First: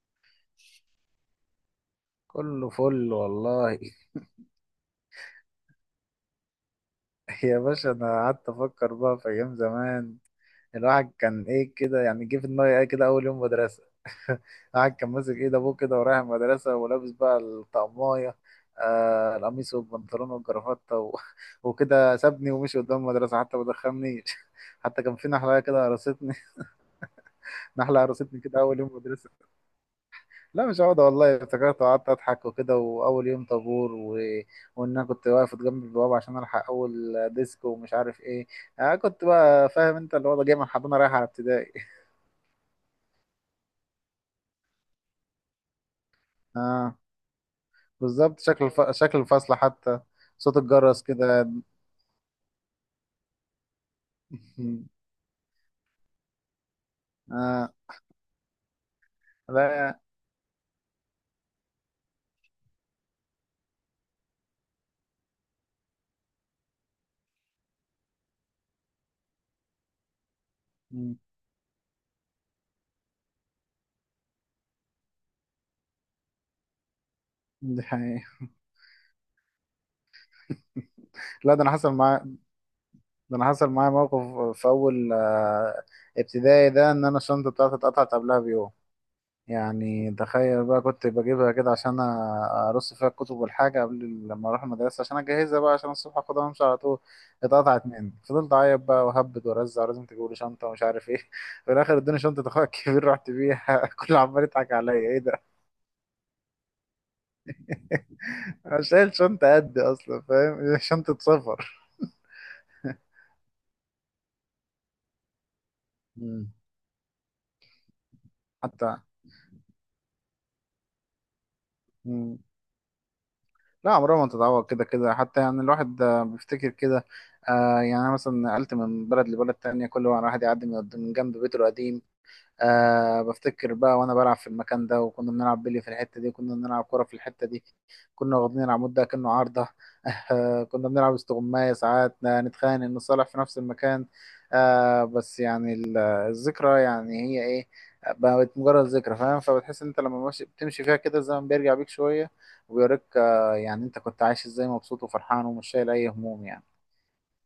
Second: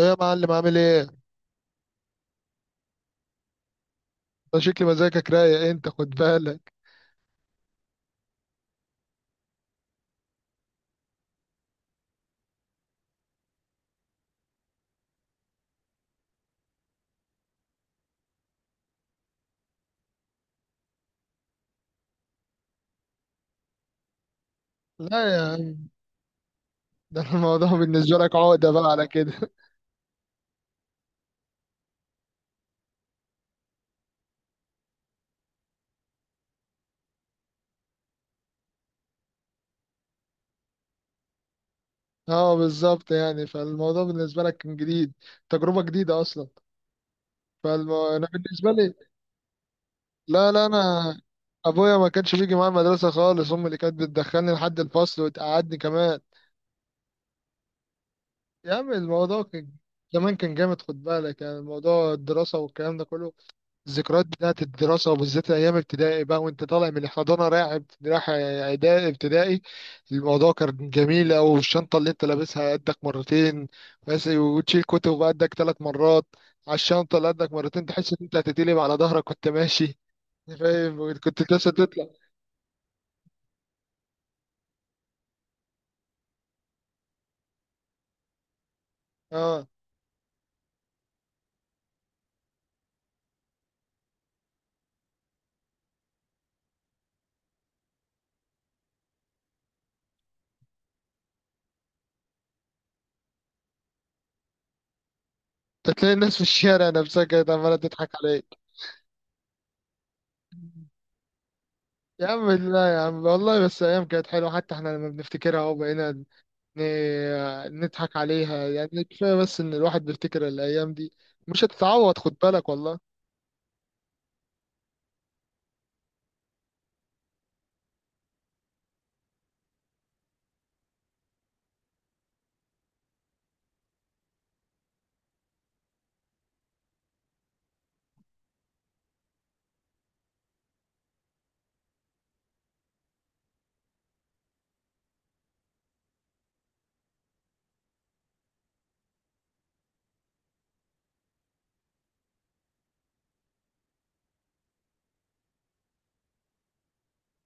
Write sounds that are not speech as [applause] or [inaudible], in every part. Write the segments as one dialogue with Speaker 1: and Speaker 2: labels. Speaker 1: ايه يا معلم؟ عامل ايه؟
Speaker 2: كله فل والله.
Speaker 1: ده شكل مزاجك رايق، انت خد بالك.
Speaker 2: [laughs] يا باشا، انا قعدت افكر بقى في ايام زمان. الواحد كان ايه كده، يعني جه في دماغي ايه كده اول يوم مدرسه. [laughs] الواحد كان ماسك ايد ابوه كده ورايح المدرسه ولابس بقى الطقمايه. القميص والبنطلون والجرافته. [laughs] وكده سابني ومشي قدام المدرسه، حتى ما دخلنيش. [laughs] حتى كان في
Speaker 1: لا يا
Speaker 2: نحله كده
Speaker 1: عم.
Speaker 2: قرصتني.
Speaker 1: [laughs] ده الموضوع
Speaker 2: [laughs] نحله
Speaker 1: بالنسبة لك
Speaker 2: قرصتني كده
Speaker 1: عقدة
Speaker 2: اول
Speaker 1: بقى
Speaker 2: يوم
Speaker 1: على
Speaker 2: مدرسه.
Speaker 1: كده. [laughs]
Speaker 2: لا، مش عقدة والله، افتكرت وقعدت أضحك وكده، وأول يوم طابور. وإن أنا كنت واقف جنب البوابة عشان ألحق أول ديسك ومش عارف إيه. أنا كنت بقى فاهم أنت اللي هو جاي من حضانة رايح على ابتدائي.
Speaker 1: اه بالظبط، يعني فالموضوع بالنسبة لك كان جديد، تجربة جديدة اصلا.
Speaker 2: [laughs] آه.
Speaker 1: فانا
Speaker 2: بالظبط، شكل
Speaker 1: بالنسبة لي،
Speaker 2: شكل الفصل حتى.
Speaker 1: لا
Speaker 2: صوت
Speaker 1: لا
Speaker 2: الجرس
Speaker 1: انا
Speaker 2: كده.
Speaker 1: ابويا ما كانش بيجي معايا المدرسة خالص، امي اللي كانت بتدخلني لحد
Speaker 2: [laughs]
Speaker 1: الفصل وتقعدني كمان.
Speaker 2: آه.
Speaker 1: يا عم الموضوع كان
Speaker 2: لا.
Speaker 1: زمان كان جامد، خد بالك يعني، الموضوع الدراسة والكلام ده كله. الذكريات بتاعت الدراسة، وبالذات أيام ابتدائي بقى وأنت طالع من الحضانة رايح رايح إعدادي ابتدائي. الموضوع كان
Speaker 2: مم.
Speaker 1: جميل أوي، الشنطة اللي أنت لابسها قدك مرتين بس، وتشيل كتب قدك ثلاث مرات، على الشنطة اللي قدك
Speaker 2: دي
Speaker 1: مرتين تحس إن
Speaker 2: حقيقة.
Speaker 1: أنت هتتقلب على ظهرك وأنت ماشي. [laughs] فاهم؟ كنت
Speaker 2: لا، ده أنا
Speaker 1: لسه
Speaker 2: حصل
Speaker 1: تطلع.
Speaker 2: معايا. ده أنا حصل معايا موقف في أول ابتدائي ده، إن أنا الشنطة بتاعتي اتقطعت قبلها بيوم.
Speaker 1: أه،
Speaker 2: يعني تخيل بقى، كنت بجيبها كده عشان ارص فيها الكتب والحاجه قبل لما اروح المدرسه، عشان اجهزها بقى عشان الصبح اخدها وامشي على طول. اتقطعت مني، فضلت اعيط بقى وهبد وارزع، ولازم تجيبوا لي شنطه ومش عارف ايه. [laughs] في الاخر ادوني شنطه اخويا الكبير، رحت بيها. [laughs] كله عمال يضحك عليا، ايه ده.
Speaker 1: أنت تلاقي الناس في الشارع نفسها كانت عمالة تضحك عليك.
Speaker 2: [laughs] انا شايل شنطه قد، اصلا فاهم، [laughs] شنطه سفر.
Speaker 1: يا عم لا يا عم، والله بس أيام كانت حلوة، حتى إحنا لما بنفتكرها أهو بقينا
Speaker 2: مم.
Speaker 1: نضحك عليها
Speaker 2: حتى.
Speaker 1: يعني. كفاية بس إن الواحد بيفتكر الأيام دي، مش هتتعوض، خد
Speaker 2: مم.
Speaker 1: بالك والله.
Speaker 2: لا، عمرها ما تتعوض. كده كده حتى، يعني الواحد بيفتكر كده. آه، يعني أنا مثلا نقلت من بلد لبلد تانية، كل واحد يعدي من جنب بيته القديم. أه، بفتكر بقى وانا بلعب في المكان ده، وكنا بنلعب بلي في الحته دي، كنا بنلعب كره في الحته دي. كنا واخدين العمود ده كأنه عارضه. [laughs] أه كنا بنلعب استغماية ساعات، نتخانق نصالح في نفس المكان. أه، بس يعني الذكرى يعني هي ايه. آه، بقت مجرد ذكرى، فاهم؟ فبتحس ان انت لما ماشي بتمشي فيها كده الزمن بيرجع بيك شويه، وبيوريك، يعني انت كنت عايش ازاي، مبسوط وفرحان ومش شايل اي هموم يعني.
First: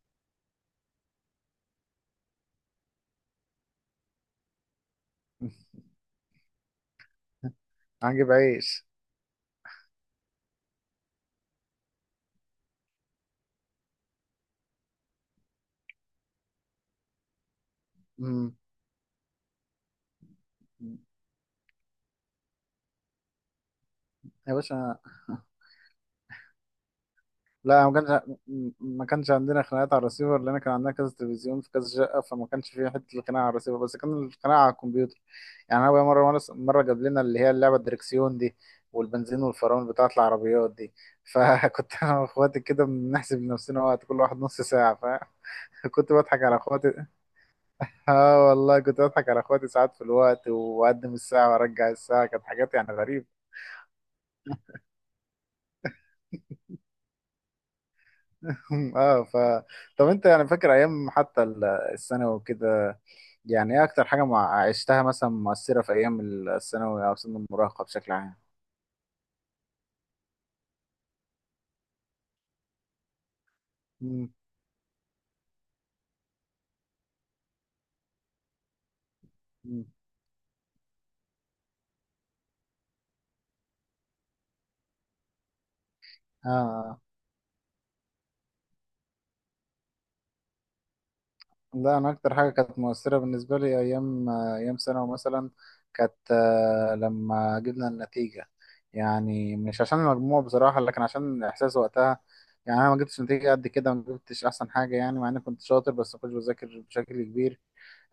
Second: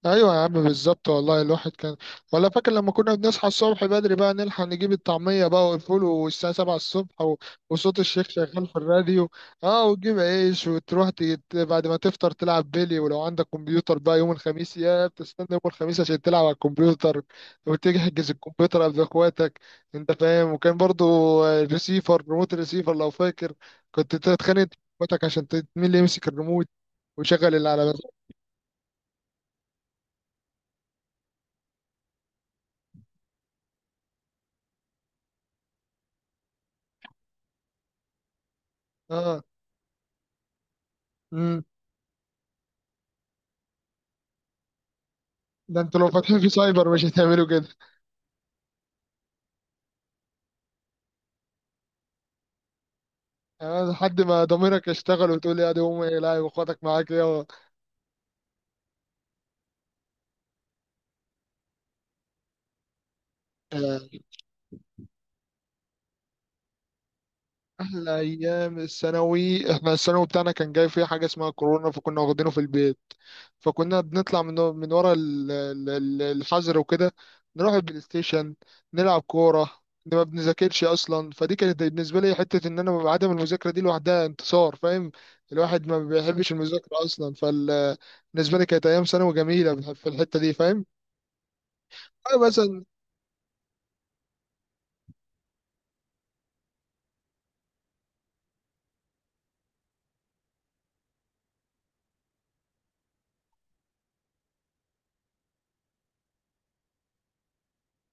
Speaker 1: ايوه يا عم بالظبط والله، الواحد كان، ولا فاكر لما كنا بنصحى الصبح بدري بقى نلحق نجيب الطعميه بقى والفول، والساعه 7 الصبح، و...
Speaker 2: [laughs]
Speaker 1: وصوت الشيخ
Speaker 2: عجب
Speaker 1: شغال في
Speaker 2: عيش.
Speaker 1: الراديو. اه، وتجيب عيش وتروح تيت، بعد ما تفطر تلعب بيلي، ولو عندك كمبيوتر بقى يوم الخميس، يا بتستنى يوم الخميس عشان تلعب على الكمبيوتر، وتحجز
Speaker 2: مم.
Speaker 1: الكمبيوتر قبل اخواتك. انت فاهم؟ وكان برضو الريسيفر، ريموت الريسيفر لو فاكر، كنت
Speaker 2: يا
Speaker 1: تتخانق انت
Speaker 2: باشا.
Speaker 1: واخواتك عشان مين اللي يمسك الريموت ويشغل اللي
Speaker 2: لا،
Speaker 1: على
Speaker 2: ما كانش. ما كانش عندنا خناقات على الرسيفر، لان كان عندنا كذا تلفزيون في كذا شقه، فما كانش فيه حته الخناقه على الرسيفر، بس كان الخناقه على الكمبيوتر. يعني انا بقى مره جاب لنا اللي هي اللعبه الدركسيون دي،
Speaker 1: مزاجه.
Speaker 2: والبنزين والفرامل بتاعه العربيات دي.
Speaker 1: اه،
Speaker 2: فكنت [laughs] انا واخواتي كده بنحسب لنفسنا وقت كل واحد نص ساعه.
Speaker 1: ده انتوا لو
Speaker 2: فكنت [laughs]
Speaker 1: فاتحين
Speaker 2: بضحك
Speaker 1: في
Speaker 2: على
Speaker 1: سايبر
Speaker 2: اخواتي.
Speaker 1: مش
Speaker 2: [laughs]
Speaker 1: هتعملوا كده.
Speaker 2: اه والله كنت بضحك على اخواتي ساعات في الوقت، واقدم الساعه وارجع الساعه، كانت حاجات يعني غريبه.
Speaker 1: يعني لحد ما ضميرك يشتغل وتقول يا دي امي، لا واخواتك معاك، يا
Speaker 2: [laughs] اه طب انت يعني فاكر ايام حتى الثانوي وكده؟ يعني ايه اكتر
Speaker 1: آه،
Speaker 2: حاجة عشتها مثلا مؤثرة في ايام الثانوي او سن المراهقة بشكل
Speaker 1: احلى
Speaker 2: عام؟
Speaker 1: ايام الثانوي، احنا الثانوي بتاعنا كان جاي فيه حاجه اسمها كورونا، فكنا واخدينه في البيت. فكنا
Speaker 2: مم.
Speaker 1: بنطلع من ورا الحظر وكده، نروح البلاي ستيشن، نلعب كوره،
Speaker 2: مم.
Speaker 1: إن ما بنذاكرش اصلا، فدي كانت بالنسبه لي حته ان انا ببقى عدم المذاكره دي لوحدها انتصار، فاهم؟ الواحد ما بيحبش
Speaker 2: آه.
Speaker 1: المذاكره اصلا، فبالنسبه لي كانت ايام ثانوي جميله في الحته دي، فاهم؟
Speaker 2: لا، أنا أكتر
Speaker 1: أيوة
Speaker 2: حاجة كانت
Speaker 1: مثلا.
Speaker 2: مؤثرة بالنسبة لي أيام ثانوي مثلا، كانت لما جبنا النتيجة. يعني مش عشان المجموع بصراحة، لكن عشان الإحساس وقتها. يعني أنا ما جبتش نتيجة قد كده، ما جبتش أحسن حاجة يعني، مع إني كنت شاطر بس ما كنتش بذاكر بشكل كبير.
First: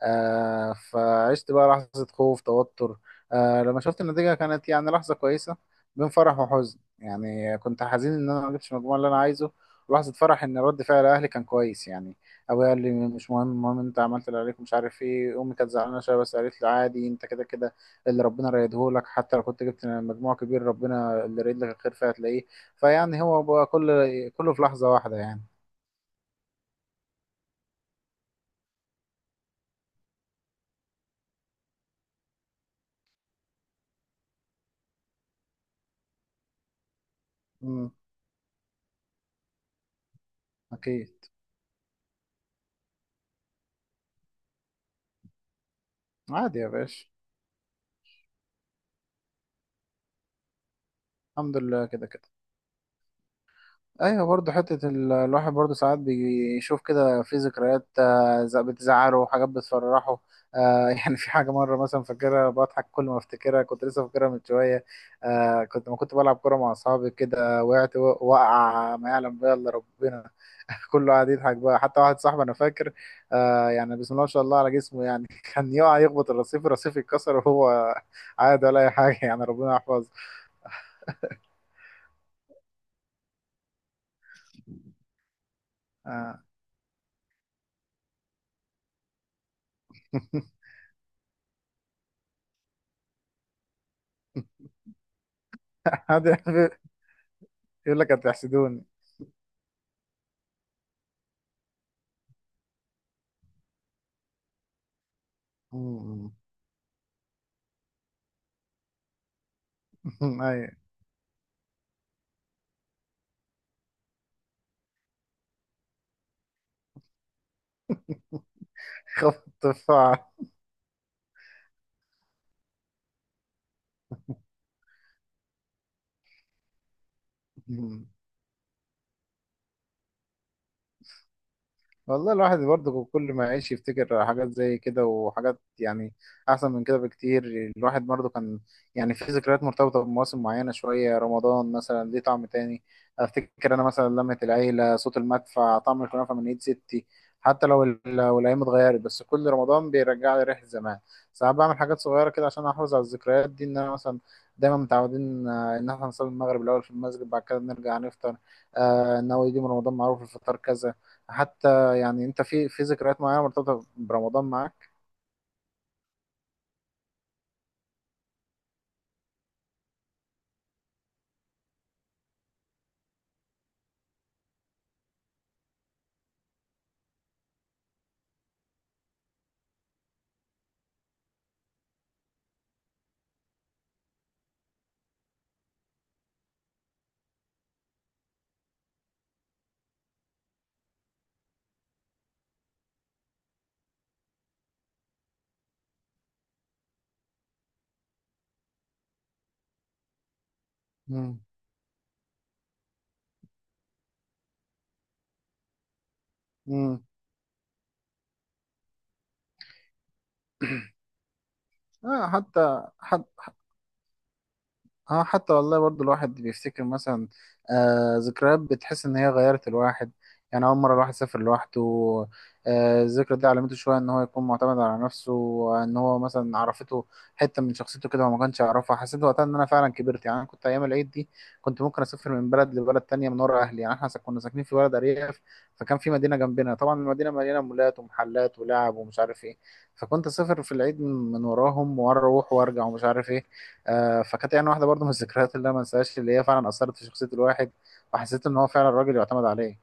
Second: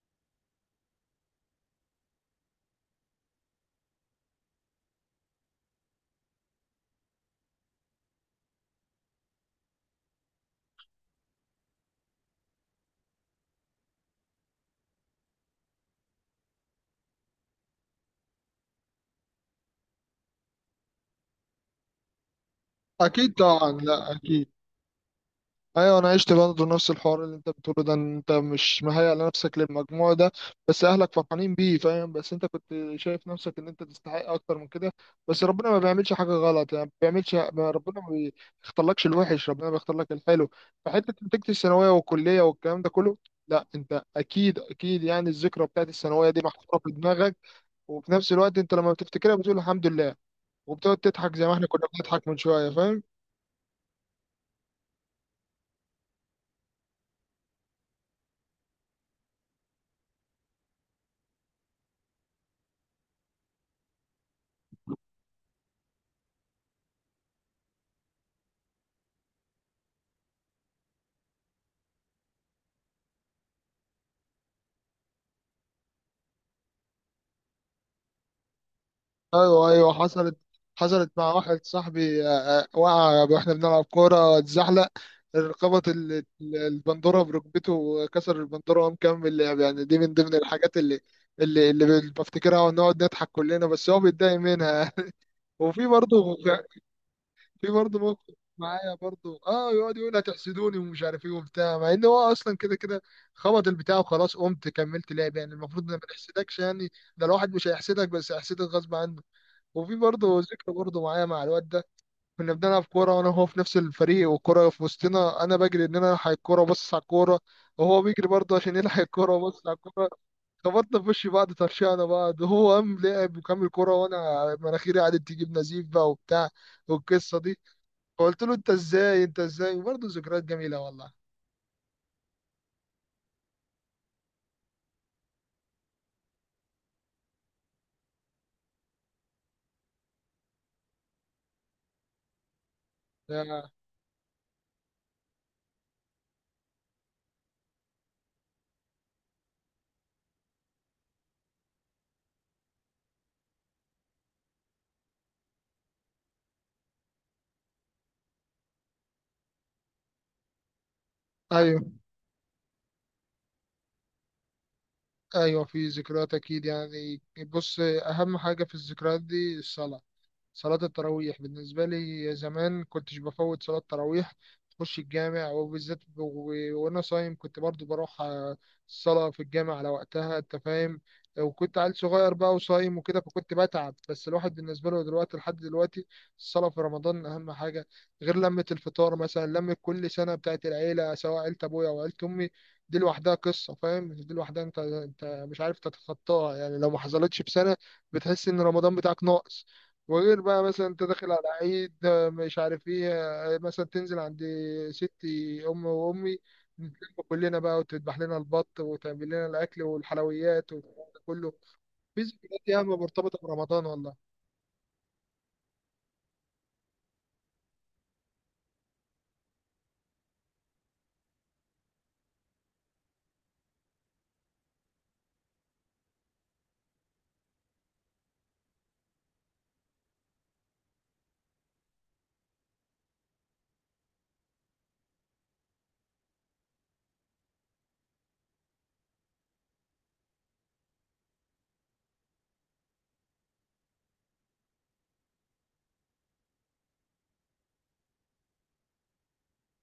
Speaker 2: آه، فعشت بقى لحظة خوف، توتر. آه، لما شفت النتيجة كانت يعني لحظة كويسة. بين فرح وحزن، يعني كنت حزين إن أنا ما جبتش المجموع اللي أنا عايزه، ولحظة فرح إن رد فعل أهلي كان كويس يعني. أبويا قال لي مش مهم، المهم أنت عملت اللي عليك، ومش عارف إيه. أمي كانت زعلانة شوية، بس قالت لي عادي، أنت كده كده اللي ربنا رايدهولك، حتى لو كنت جبت مجموع كبير، ربنا اللي رايد لك الخير فهتلاقيه. فيعني
Speaker 1: أكيد
Speaker 2: هو بقى
Speaker 1: طبعا، لا
Speaker 2: كل،
Speaker 1: أكيد.
Speaker 2: كله في لحظة واحدة يعني.
Speaker 1: أيوة أنا عشت برضه نفس الحوار اللي أنت بتقوله ده، إن أنت مش مهيأ لنفسك للمجموع ده، بس أهلك فرحانين بيه، فاهم؟ بس أنت كنت شايف نفسك إن أنت تستحق أكتر من كده. بس ربنا ما بيعملش حاجة غلط يعني، ما بيعملش
Speaker 2: مم.
Speaker 1: ربنا ما بيختارلكش الوحش، ربنا بيختار لك الحلو. فحتة
Speaker 2: أكيد.
Speaker 1: نتيجة الثانوية والكلية والكلام ده كله، لا انت اكيد يعني الذكرى بتاعت الثانويه دي
Speaker 2: عادي يا
Speaker 1: محفوره في
Speaker 2: باشا.
Speaker 1: دماغك، وفي نفس الوقت انت لما بتفتكرها بتقول الحمد لله، وبتقعد تضحك زي ما
Speaker 2: الحمد
Speaker 1: احنا
Speaker 2: لله
Speaker 1: كنا
Speaker 2: كده
Speaker 1: بنضحك
Speaker 2: كده.
Speaker 1: من شويه، فاهم؟
Speaker 2: ايوه برضه حته الواحد برضه ساعات بيشوف كده في ذكريات، بتزعله وحاجات بتفرحه. آه، [laughs] يعني في حاجه مره مثلا فاكرها، بضحك كل ما افتكرها، كنت لسه فاكرها من شويه. آه، كنت ما كنت بلعب كوره مع اصحابي كده، وقعت وقع ما يعلم بها الا ربنا. [laughs] كله قاعد يضحك بقى، حتى واحد صاحبي انا فاكر، يعني بسم الله ما شاء الله على جسمه يعني. [laughs] كان يقع يخبط الرصيف، الرصيف يتكسر وهو عادي ولا اي حاجه يعني،
Speaker 1: ايوه
Speaker 2: ربنا
Speaker 1: ايوه،
Speaker 2: يحفظه.
Speaker 1: حصلت، حصلت مع واحد صاحبي آه، آه، وقع واحنا بنلعب كوره، اتزحلق، ربط
Speaker 2: آه.
Speaker 1: البندوره بركبته، وكسر البندوره وقام مكمل لعب. يعني دي من ضمن
Speaker 2: [laughs]
Speaker 1: الحاجات اللي بفتكرها ونقعد نضحك كلنا، بس هو بيتضايق منها. [laughs] وفي
Speaker 2: قاعد
Speaker 1: برضه، في برضه
Speaker 2: يقول لك
Speaker 1: موقف
Speaker 2: هتحسدوني.
Speaker 1: معايا برضه، اه يقعد يقول هتحسدوني ومش عارف ايه وبتاع، مع ان هو اصلا كده كده خبط البتاع وخلاص، قمت كملت لعب. يعني المفروض إن ما
Speaker 2: مم.
Speaker 1: نحسدكش يعني، ده الواحد مش هيحسدك، بس هيحسدك غصب عنه. وفي برضه
Speaker 2: [laughs] أي.
Speaker 1: ذكرى برضه معايا مع الواد ده، كنا بنلعب كورة وأنا وهو في نفس الفريق، والكورة في وسطنا، أنا بجري إن أنا ألحق الكورة وأبص على الكورة، وهو بيجري برضه عشان يلحق الكورة
Speaker 2: خفض
Speaker 1: وأبص على الكورة،
Speaker 2: الدفاع.
Speaker 1: خبطنا في وش بعض، طرشقنا بعض، وهو قام لعب وكمل كورة، وأنا مناخيري قعدت تجيب نزيف بقى وبتاع، والقصة دي.
Speaker 2: [laughs] مم.
Speaker 1: فقلت له أنت إزاي، أنت إزاي، برضه ذكريات جميلة والله.
Speaker 2: والله الواحد برضه كل ما يعيش يفتكر حاجات زي كده، وحاجات يعني أحسن من كده بكتير. الواحد برضه كان، يعني في ذكريات مرتبطة بمواسم معينة شوية. رمضان مثلا ليه طعم تاني.
Speaker 1: يا،
Speaker 2: أفتكر أنا مثلا لمة العيلة، صوت المدفع، طعم الكنافة من إيد ستي. حتى لو لو الأيام اتغيرت، بس كل رمضان بيرجع لي ريحة زمان. ساعات بعمل حاجات صغيرة كده عشان أحافظ على الذكريات دي. إن أنا مثلا دايما متعودين، إن إحنا نصلي المغرب الأول في المسجد، بعد كده نرجع نفطر. إن هو يجي من رمضان معروف الفطار كذا.
Speaker 1: أيوه
Speaker 2: حتى يعني انت في ذكريات معينه مرتبطه برمضان معاك؟
Speaker 1: أيوه، في ذكريات أكيد يعني. بص، أهم حاجة في الذكريات دي الصلاة، صلاة التراويح. بالنسبة لي زمان كنتش بفوت صلاة تراويح، تخش الجامع وبالذات وأنا صايم، كنت برضو بروح آه، الصلاة في الجامع على وقتها، أنت فاهم؟ وكنت عيل صغير بقى وصايم وكده فكنت بتعب، بس الواحد بالنسبة له دلوقتي لحد دلوقتي الصلاة في رمضان أهم حاجة. غير لمة الفطار مثلا، لمة كل سنة بتاعت العيلة، سواء عيلة أبويا أو عيلة أمي، دي لوحدها قصة، فاهم؟ دي لوحدها أنت أنت مش عارف تتخطاها يعني، لو ما حصلتش في سنة بتحس إن رمضان بتاعك ناقص. وغير بقى مثلا انت داخل
Speaker 2: مم.
Speaker 1: على عيد آه، مش عارف ايه، آه، مثلا تنزل عند ستي ام وامي،
Speaker 2: امم.
Speaker 1: نتلم كلنا بقى، وتذبح لنا البط وتعمل لنا الاكل والحلويات وكله. في
Speaker 2: آه،
Speaker 1: ذكريات
Speaker 2: حتى
Speaker 1: ياما مرتبطه
Speaker 2: حتى،
Speaker 1: برمضان والله.
Speaker 2: اه حتى والله برضو الواحد بيفتكر مثلا آه ذكريات بتحس ان هي غيرت الواحد. يعني اول مره الواحد سافر لوحده، آه الذكرى دي علمته شويه ان هو يكون معتمد على نفسه، وان هو مثلا عرفته حته من شخصيته كده هو ما كانش يعرفها. حسيت وقتها ان انا فعلا كبرت. يعني انا كنت ايام العيد دي كنت ممكن اسافر من بلد لبلد تانية من ورا اهلي. يعني احنا كنا ساكنين في بلد ارياف، فكان في مدينه جنبنا. طبعا المدينه مليانه مولات ومحلات ولعب ومش عارف ايه، فكنت اسافر في العيد من وراهم، واروح وارجع ومش عارف ايه. آه، فكانت يعني واحده برضو من الذكريات اللي انا ما انساهاش، اللي هي فعلا اثرت في شخصيه الواحد، وحسيت ان هو فعلا راجل يعتمد عليه.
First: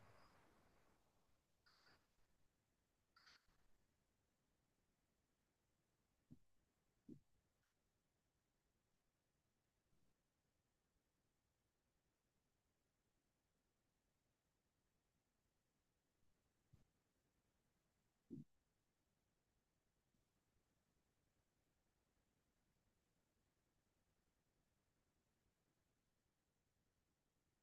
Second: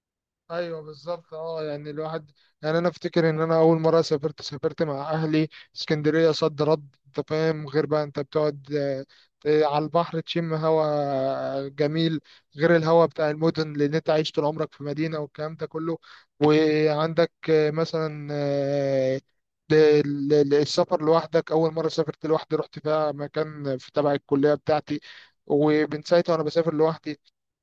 Speaker 1: ايوه بالظبط اه، يعني الواحد، يعني انا افتكر ان انا اول مره سافرت، سافرت مع اهلي اسكندريه صد رد، انت فاهم؟ غير بقى انت بتقعد آه، آه، على البحر تشم هوا جميل، غير الهوا بتاع المدن، لان انت عايش طول عمرك في مدينه والكلام ده كله. وعندك آه، مثلا آه، السفر لوحدك، اول مره سافرت لوحدي رحت فيها مكان في تبع الكليه بتاعتي، ومن ساعتها وانا بسافر لوحدي.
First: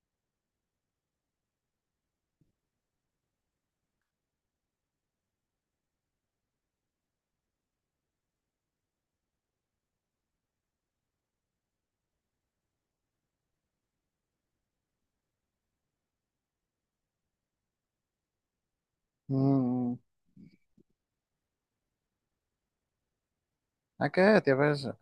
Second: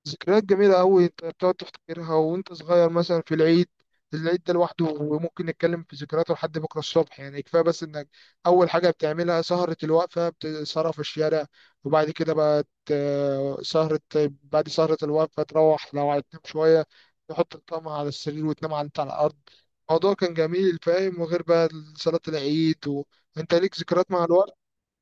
Speaker 1: ذكريات جميلة أوي أنت بتقعد تفتكرها وأنت صغير، مثلا في العيد، العيد ده لوحده، وممكن نتكلم في ذكرياته لحد بكرة الصبح. يعني كفاية بس إنك أول حاجة بتعملها سهرة الوقفة بتسهرها في الشارع، وبعد كده بقى ت- سهرة بعد سهرة الوقفة تروح لو هتنام شوية تحط الطعمة على السرير وتنام على أنت على الأرض.
Speaker 2: امم.
Speaker 1: الموضوع كان جميل فاهم، وغير بقى صلاة العيد، وأنت ليك ذكريات مع
Speaker 2: حكايات يا
Speaker 1: الوقت.
Speaker 2: باشا.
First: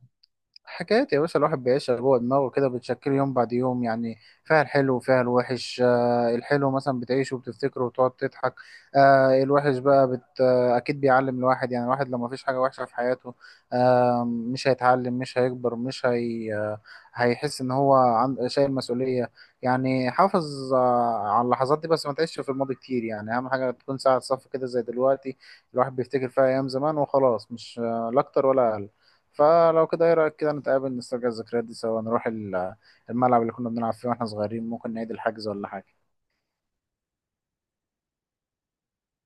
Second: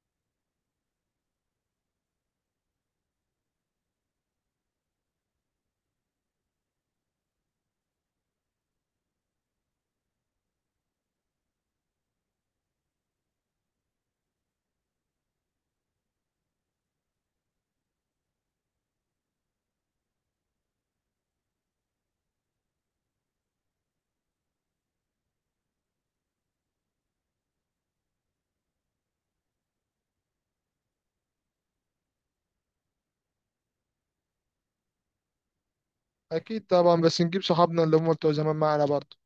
Speaker 2: حكايات يا باشا. الواحد بيعيشها جوه دماغه كده، بتشكل يوم بعد يوم يعني. فيها الحلو وفيها الوحش. آه الحلو مثلا بتعيشه وبتفتكره وتقعد تضحك. آه الوحش بقى بت آه أكيد بيعلم الواحد. يعني الواحد لو ما فيش حاجة وحشة في حياته، آه مش هيتعلم مش هيكبر مش هي آه هيحس إن هو عن شايل مسؤولية. يعني حافظ على اللحظات دي، بس ما تعيش في الماضي كتير يعني. أهم حاجة تكون ساعة صف كده زي دلوقتي، الواحد بيفتكر فيها أيام زمان وخلاص، مش لا أكتر ولا أقل. فلو كده ايه رأيك كده نتقابل نسترجع الذكريات دي سوا، نروح الملعب اللي كنا بنلعب فيه واحنا صغيرين، ممكن نعيد الحجز ولا حاجة؟
Speaker 1: أكيد طبعا، بس نجيب صحابنا اللي هم بتوع زمان معنا برضه.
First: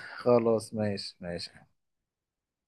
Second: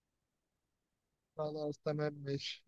Speaker 2: خلاص ماشي ماشي.
Speaker 1: خلاص تمام ماشي.